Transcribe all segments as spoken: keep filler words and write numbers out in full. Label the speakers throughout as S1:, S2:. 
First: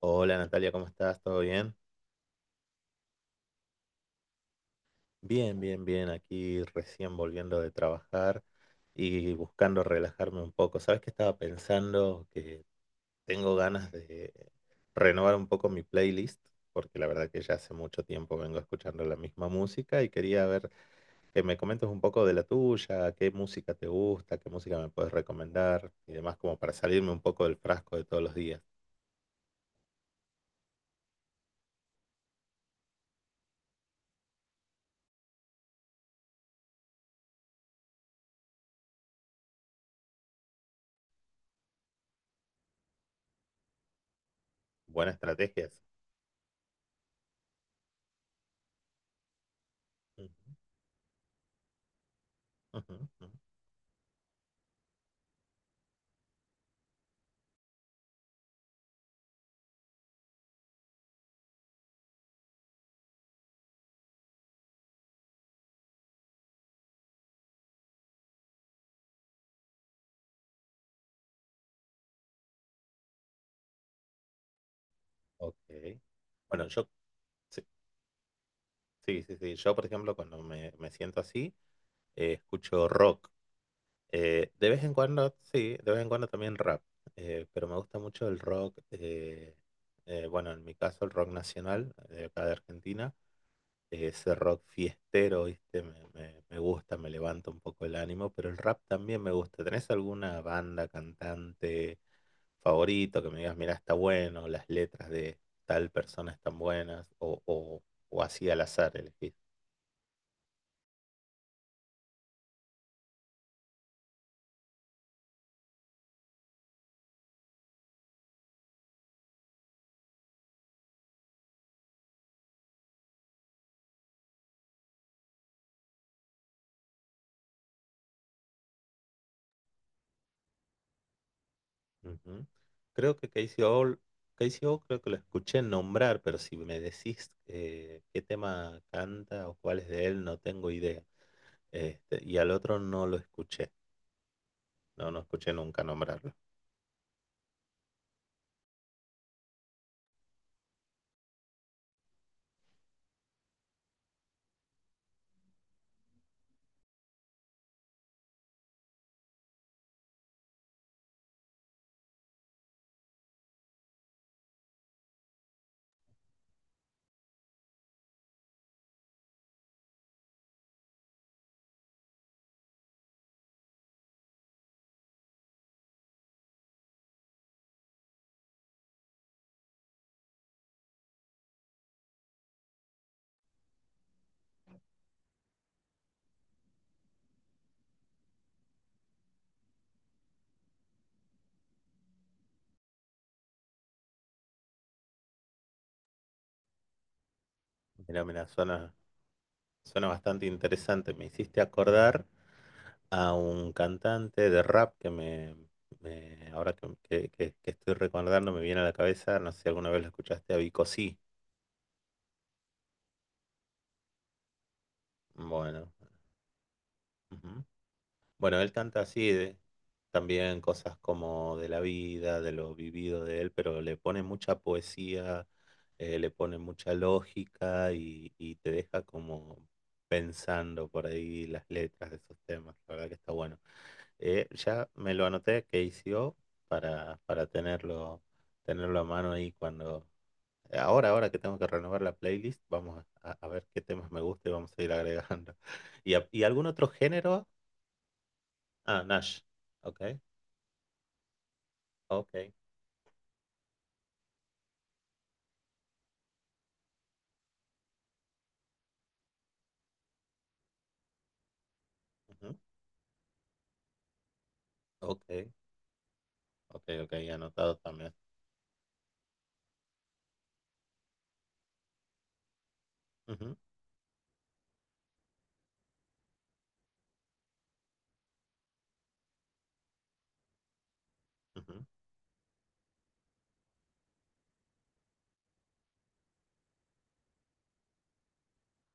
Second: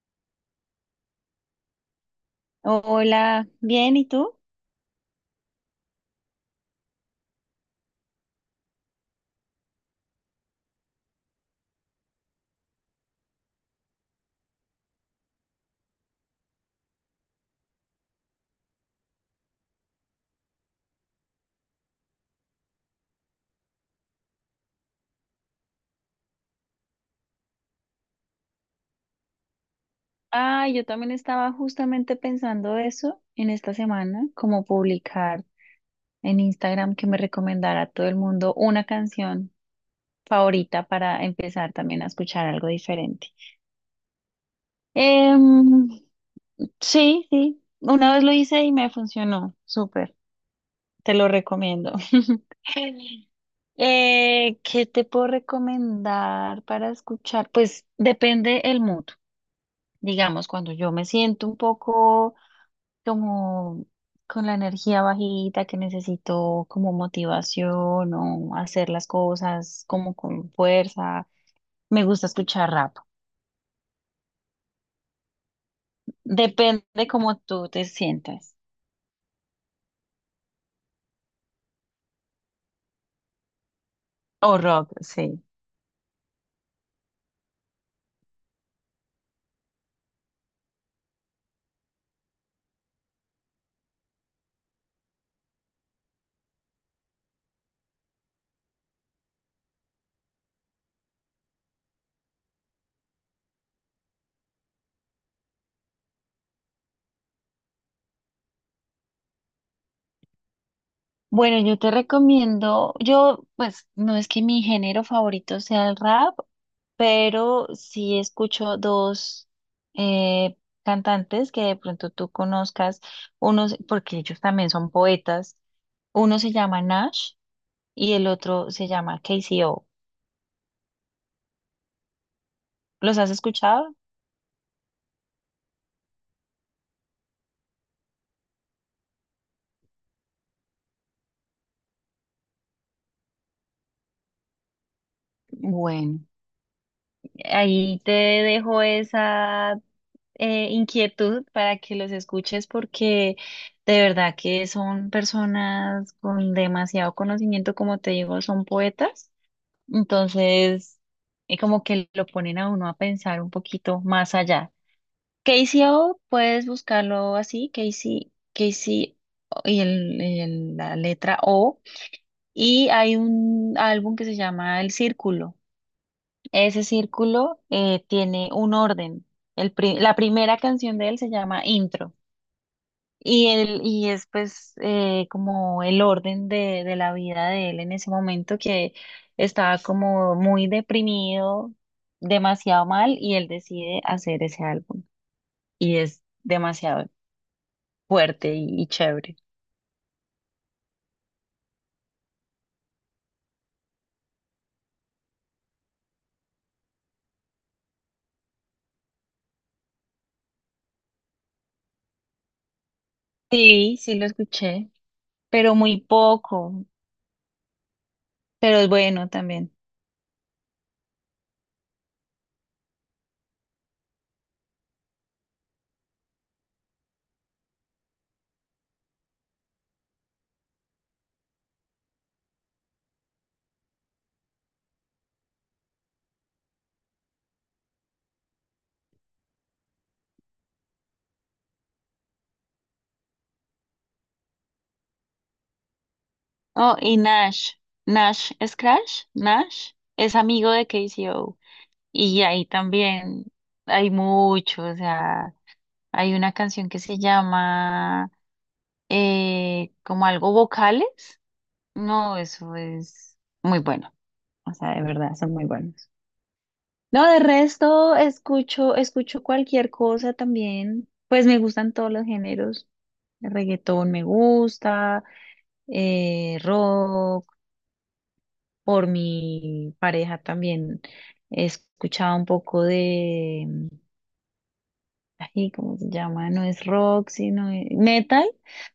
S1: Hola Natalia, ¿cómo estás? ¿Todo bien?
S2: Hola, bien, ¿y tú?
S1: Bien, bien, bien. Aquí recién volviendo de trabajar y buscando relajarme un poco. ¿Sabes qué estaba pensando? Que tengo ganas de renovar un poco mi playlist, porque la verdad que ya hace mucho tiempo vengo escuchando la misma música y quería ver que me comentes un poco de la tuya, qué música te gusta, qué música me puedes recomendar y demás, como para salirme un poco del frasco de todos los días.
S2: Ah, yo también estaba justamente pensando eso en esta semana, como publicar en Instagram que me recomendara a todo el mundo una canción favorita para empezar también a escuchar algo diferente.
S1: Buena estrategia esa.
S2: Em, sí, sí, una vez lo hice y me funcionó, súper,
S1: Mm,
S2: te lo recomiendo.
S1: ujú, ujú.
S2: Eh, ¿qué te puedo recomendar para escuchar? Pues depende el mood. Digamos, cuando yo me siento un poco como con la energía bajita, que necesito como motivación o hacer las cosas como con fuerza, me gusta escuchar rap.
S1: Ok. Bueno, yo
S2: Depende cómo tú te sientas.
S1: sí, sí, sí. Yo, por ejemplo, cuando me, me siento así, eh, escucho rock. Eh,
S2: O
S1: de vez
S2: rock,
S1: en cuando,
S2: sí.
S1: sí, de vez en cuando también rap. Eh, pero me gusta mucho el rock, eh, eh, bueno, en mi caso el rock nacional, eh, de acá de Argentina. Eh, Ese rock fiestero, ¿viste? Me, me- me gusta, me levanta un poco el ánimo, pero el rap también me gusta. ¿Tenés alguna banda, cantante favorito que me digas, mira, está bueno, las letras de tal persona están buenas, o, o, o así al azar elegís?
S2: Bueno, yo te recomiendo, yo pues no es que mi género favorito sea el rap, pero sí escucho dos eh, cantantes que de pronto tú conozcas, unos, porque ellos también son poetas, uno se llama Nash y el otro se llama K C O.
S1: Ujú. Creo
S2: ¿Los
S1: que
S2: has
S1: Casey
S2: escuchado?
S1: All, Casey All creo que lo escuché nombrar, pero si me decís eh, qué tema canta o cuál es de él, no tengo idea. Este, y al otro no lo escuché, no, no escuché nunca
S2: Bueno.
S1: nombrarlo.
S2: Ahí te dejo esa eh, inquietud para que los escuches porque de verdad que son personas con demasiado conocimiento, como te digo, son poetas. Entonces, eh, como que lo ponen a uno a pensar un poquito más allá. Casey O puedes buscarlo así, Casey Casey y el, el- la letra O. Y hay un álbum que se llama El Círculo. Ese círculo eh, tiene un orden. El pri- la primera canción de él se llama Intro y, él, y es pues eh, como el orden de, de la vida de él en ese momento que estaba como muy deprimido, demasiado mal y él decide hacer ese álbum y es demasiado
S1: Mira, mira,
S2: fuerte y, y
S1: suena,
S2: chévere.
S1: suena bastante interesante. Me hiciste acordar a un cantante de rap que me, me- ahora que, que- que- que estoy recordando me viene a la cabeza, no sé si alguna vez lo escuchaste, a Vico Sí.
S2: Sí, sí lo escuché, pero
S1: Bueno,
S2: muy poco,
S1: ujú. Bueno, él
S2: pero es
S1: canta
S2: bueno
S1: así, de-
S2: también.
S1: también cosas como de la vida, de lo vivido de él, pero le pone mucha poesía, eh, le pone mucha lógica y, y te deja como pensando por ahí las letras de esos temas. La verdad que está bueno. Eh, ya me lo anoté que hizo para, para tenerlo, tenerlo a mano ahí cuando... Ahora, ahora que tengo que renovar la playlist, vamos a, a ver qué temas me gusta y vamos a ir agregando. ¿Y, a- y algún otro
S2: Oh, y
S1: género?
S2: Nash. Nash es
S1: Ah,
S2: Crash.
S1: Nash.
S2: Nash
S1: Ok,
S2: es amigo de K C O. Y
S1: ok.
S2: ahí también hay mucho. O sea, hay una canción que se llama eh, como algo vocales. No,
S1: Ujú,
S2: eso es muy bueno. O sea, de
S1: ok,
S2: verdad, son muy buenos.
S1: ok, ok,
S2: No, de
S1: anotado también.
S2: resto escucho, escucho cualquier cosa también. Pues me gustan todos los géneros. El
S1: Ujú,
S2: reggaetón me gusta, eh, rock. Por mi pareja también he
S1: ujú,
S2: escuchado un poco de, mm, ay, ¿cómo se llama? No es rock, sino e- metal,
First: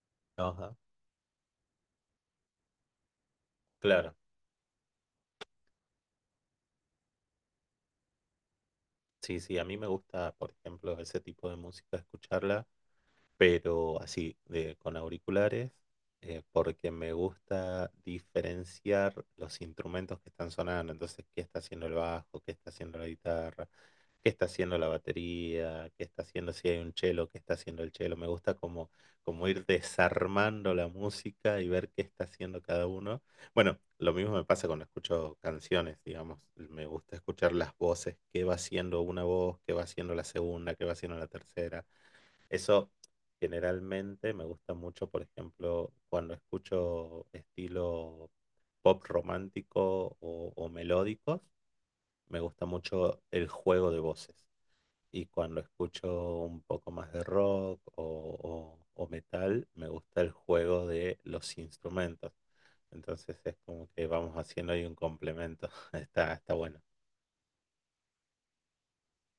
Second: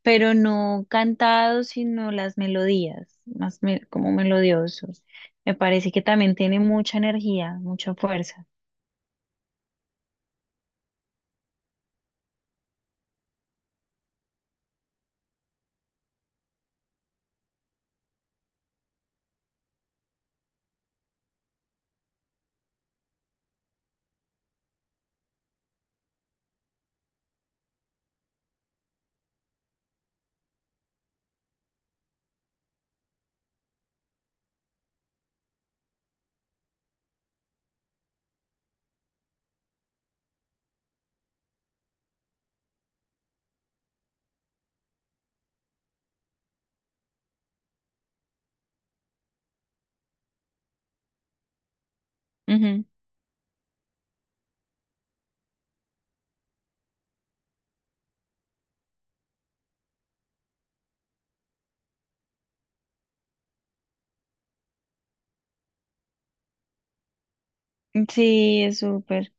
S2: pero
S1: ajá,
S2: no cantado, sino las melodías, más me- como
S1: claro.
S2: melodiosos. Me parece que también tiene mucha energía, mucha fuerza.
S1: Sí, sí, a mí me gusta, por ejemplo, ese tipo de música, escucharla, pero así, de, con auriculares, eh, porque me gusta diferenciar los instrumentos que están sonando. Entonces, qué está haciendo el bajo, qué está haciendo la guitarra, qué está haciendo la batería, qué está haciendo si hay un chelo, qué está haciendo el chelo. Me gusta como, como ir desarmando la música y ver qué está haciendo cada uno. Bueno, lo mismo me pasa cuando escucho canciones, digamos. Me gusta escuchar las voces, qué va haciendo una voz, qué va haciendo la segunda, qué va haciendo la tercera. Eso generalmente me gusta mucho, por ejemplo, cuando escucho estilo pop romántico o, o melódicos, me gusta mucho el juego de voces y cuando escucho un poco más de rock o, o- o metal, me gusta el juego de los instrumentos. Entonces es como que vamos haciendo ahí un complemento. Está, está bueno.
S2: Ujú. Sí, es súper,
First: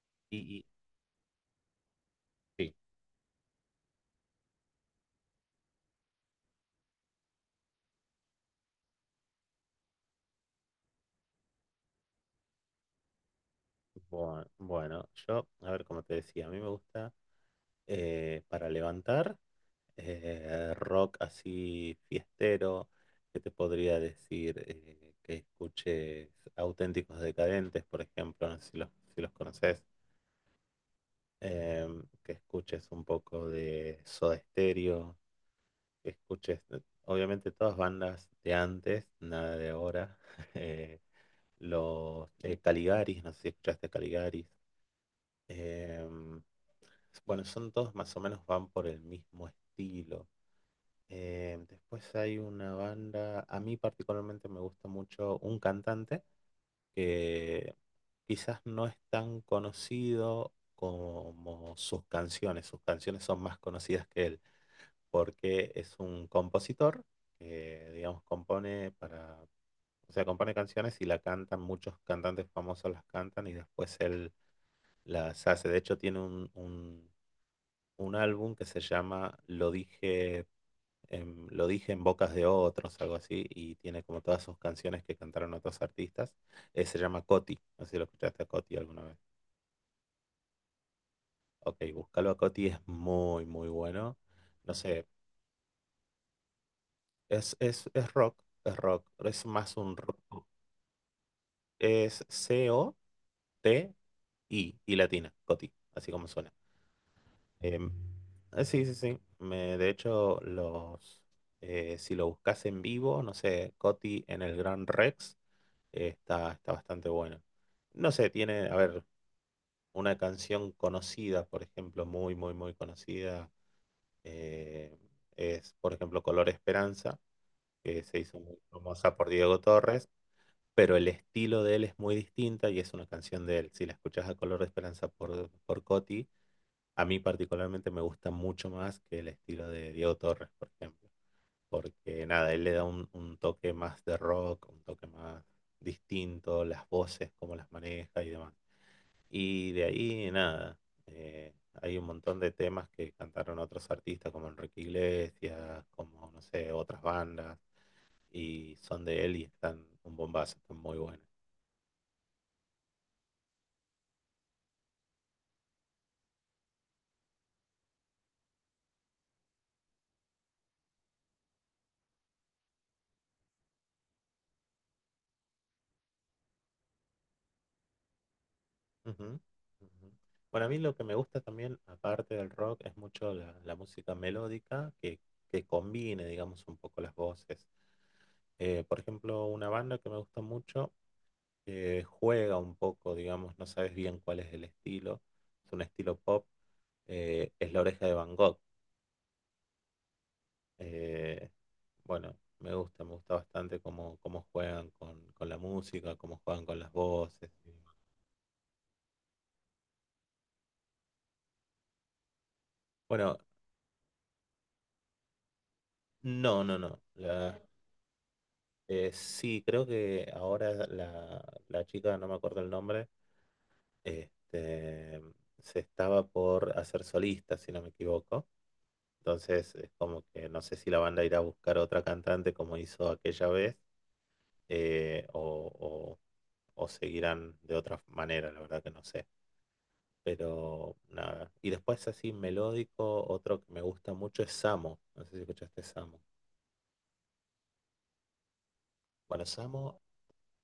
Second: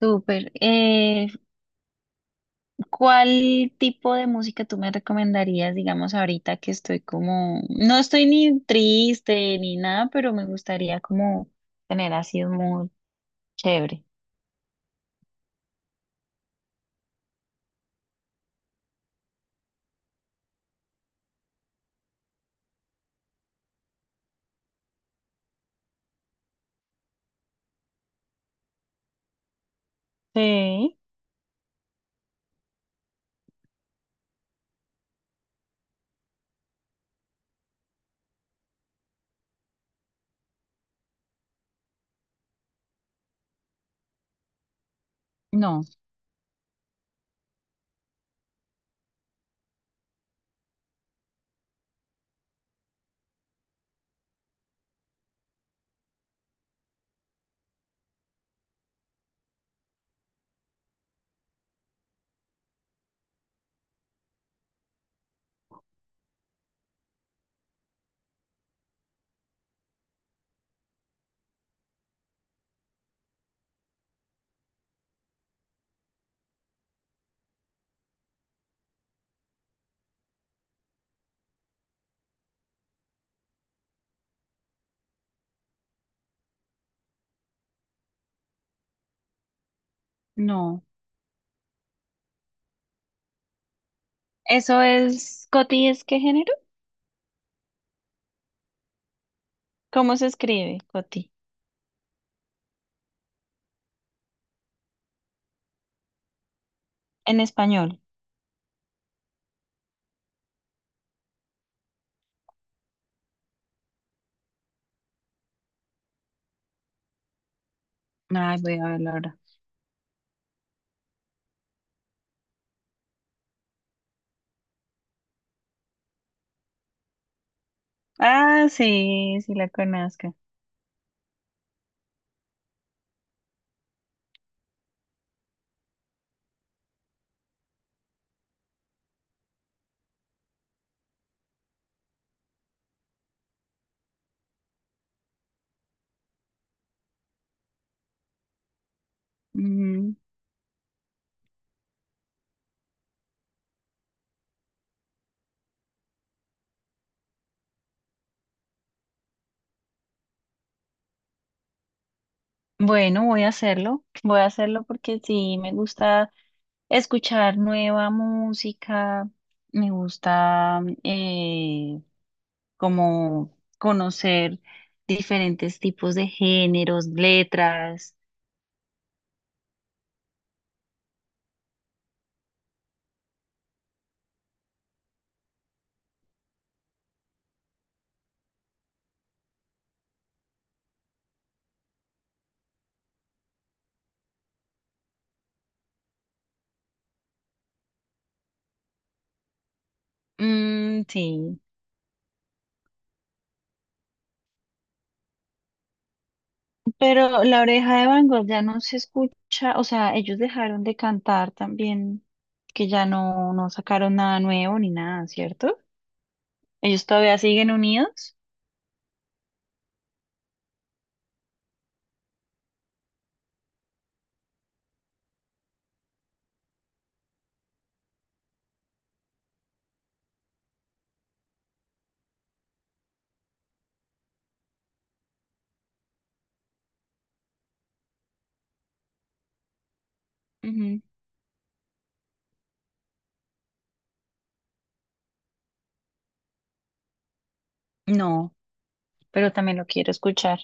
S2: súper.
S1: Y, y
S2: Eh,
S1: sí,
S2: ¿Cuál tipo de música tú me recomendarías, digamos, ahorita que estoy como, no estoy ni triste ni nada, pero me gustaría como tener así un mood chévere?
S1: bueno, bueno, yo, a ver, como te decía, a mí me gusta eh, para levantar eh, rock así fiestero. ¿Qué te podría decir? Eh, que escuches Auténticos Decadentes, por ejemplo, no sé si los, si los conoces.
S2: Sí,
S1: em, que escuches un poco de Soda Stereo, que escuches, eh, obviamente todas bandas de antes, nada de ahora. eh, los eh, Caligaris, no sé si escuchaste Caligaris.
S2: no,
S1: em, bueno, son todos más o menos van por el mismo estilo. Em, después hay una banda, a mí particularmente me gusta mucho un cantante que quizás no es tan conocido como sus canciones. Sus canciones son más conocidas que él, porque es un compositor que, digamos, compone para, o sea, compone canciones y la cantan, muchos cantantes famosos las cantan y después él las hace. De hecho, tiene un, un, un álbum que se llama Lo dije, em, lo dije en bocas de otros, algo así, y tiene como todas sus canciones que cantaron otros artistas. Eh, se llama Coti, no sé si lo escuchaste a Coti alguna vez.
S2: no.
S1: Ok, búscalo a Coti, es muy, muy bueno. No
S2: ¿Eso
S1: sé,
S2: es, Coti, es qué género?
S1: es, es, es rock, es rock, es más un
S2: ¿Cómo
S1: rock.
S2: se escribe, Coti?
S1: Es C-O-T-I y latina, Coti, así como suena.
S2: En
S1: Em,
S2: español.
S1: eh, sí, sí, sí. Me, de hecho, los, eh, si lo buscas en vivo, no sé, Coti en el Gran Rex. eh, está, está bastante bueno. No sé,
S2: Ay,
S1: tiene, a
S2: voy a
S1: ver,
S2: verlo ahora.
S1: una canción conocida, por ejemplo, muy, muy, muy conocida, eh, es, por ejemplo, Color Esperanza, que se hizo muy
S2: Ah,
S1: famosa por
S2: sí, sí
S1: Diego
S2: la
S1: Torres,
S2: conozco.
S1: pero el estilo de él es muy distinta y es una canción de él. Si la escuchás a Color Esperanza por, por Coti, a mí particularmente me gusta mucho más que el estilo de Diego Torres, por ejemplo, porque nada, él le da un, un toque más de rock, un toque más distinto, las voces, cómo las maneja y demás. Y de
S2: Ujú.
S1: ahí, nada, eh, hay un montón de temas que cantaron otros artistas como Enrique Iglesias, como, no sé, otras bandas, y son de él y están un bombazo, están muy buenas.
S2: Bueno, voy a hacerlo. Voy a hacerlo porque sí me gusta escuchar nueva música, me gusta eh, como conocer diferentes tipos de géneros, letras.
S1: Ujú, ujú. Bueno, a mí lo que me gusta también, aparte del rock, es mucho la, la música melódica que, que combine, digamos, un poco las voces. Eh, por ejemplo, una banda que me gusta mucho, que juega un poco, digamos, no sabes bien cuál es el estilo, es un estilo pop, eh, es La Oreja de Van Gogh.
S2: Mm,
S1: Eh,
S2: sí,
S1: bueno, me gusta, me gusta bastante cómo, cómo juegan con, con la música, cómo juegan con las
S2: pero
S1: voces.
S2: La Oreja de Van Gogh ya no se escucha, o sea, ellos dejaron de cantar también, que ya
S1: Bueno,
S2: no, no sacaron nada nuevo ni nada, ¿cierto?
S1: no, no, no.
S2: Ellos todavía
S1: La,
S2: siguen unidos.
S1: eh, sí, creo que ahora la, la chica, no me acuerdo el nombre, este, se estaba por hacer solista, si no me equivoco. Entonces es como que no sé si la banda irá a buscar otra cantante como hizo aquella vez, eh, o, o- o seguirán de otra manera, la verdad que no sé. Pero
S2: Ujú.
S1: nada. Y después así melódico, otro que me gusta mucho es Samo. No sé si escuchaste Samo.
S2: No,
S1: Bueno,
S2: pero también lo
S1: Samo,
S2: quiero escuchar.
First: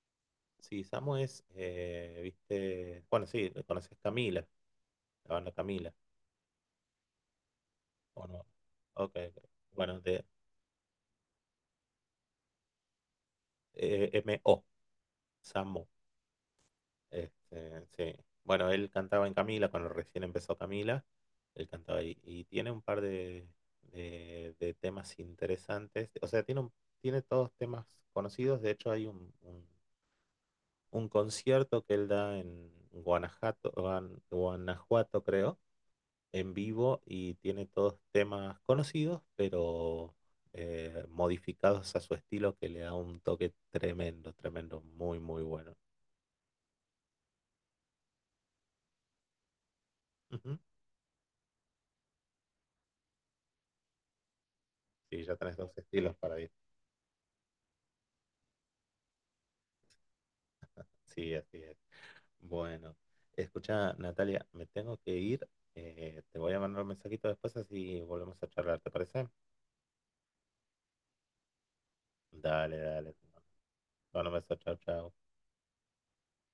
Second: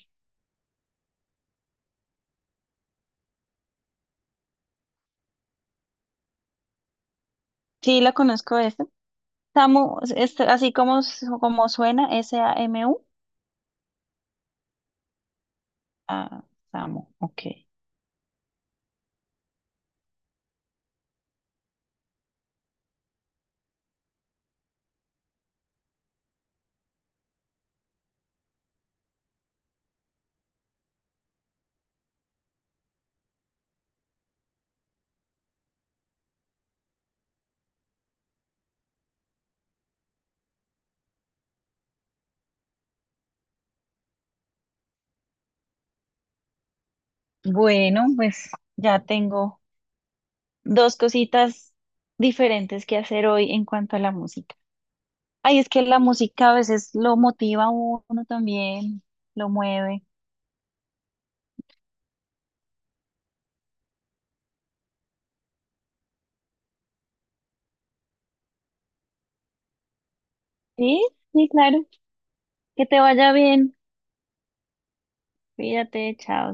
S1: sí, Samu es, eh, viste, bueno, sí, conoces Camila, la banda Camila,
S2: Sí, la
S1: ¿o no?
S2: conozco esa.
S1: Ok, ok.
S2: Samu,
S1: Bueno, de
S2: es así como, s- como suena, S A M U.
S1: eh, M O, Samu,
S2: Ah, Samu, ok.
S1: este, sí. Bueno, él cantaba en Camila, cuando recién empezó Camila, él cantaba ahí, y tiene un par de, de, de temas interesantes, o sea, tiene, un- tiene todos temas conocidos, de hecho hay un, un- un concierto que él da en Guanajuato, Guan- Guanajuato, creo, en vivo y tiene todos temas conocidos, pero eh, modificados a su estilo que le da un toque tremendo, tremendo, muy, muy bueno.
S2: Bueno, pues ya tengo
S1: Ujú.
S2: dos cositas diferentes que hacer hoy en cuanto a la música.
S1: Sí, ya tenés
S2: Ay, es
S1: dos
S2: que la
S1: estilos para ir.
S2: música a veces lo motiva a uno también, lo mueve.
S1: Sí, así es. Bueno, escucha, Natalia, me tengo que ir. Eh, te voy a mandar un mensajito después así volvemos a charlar, te parece,
S2: Sí, sí, claro.
S1: dale,
S2: Que te
S1: dale,
S2: vaya bien.
S1: bueno, un beso, chao, chao.
S2: Cuídate, chao.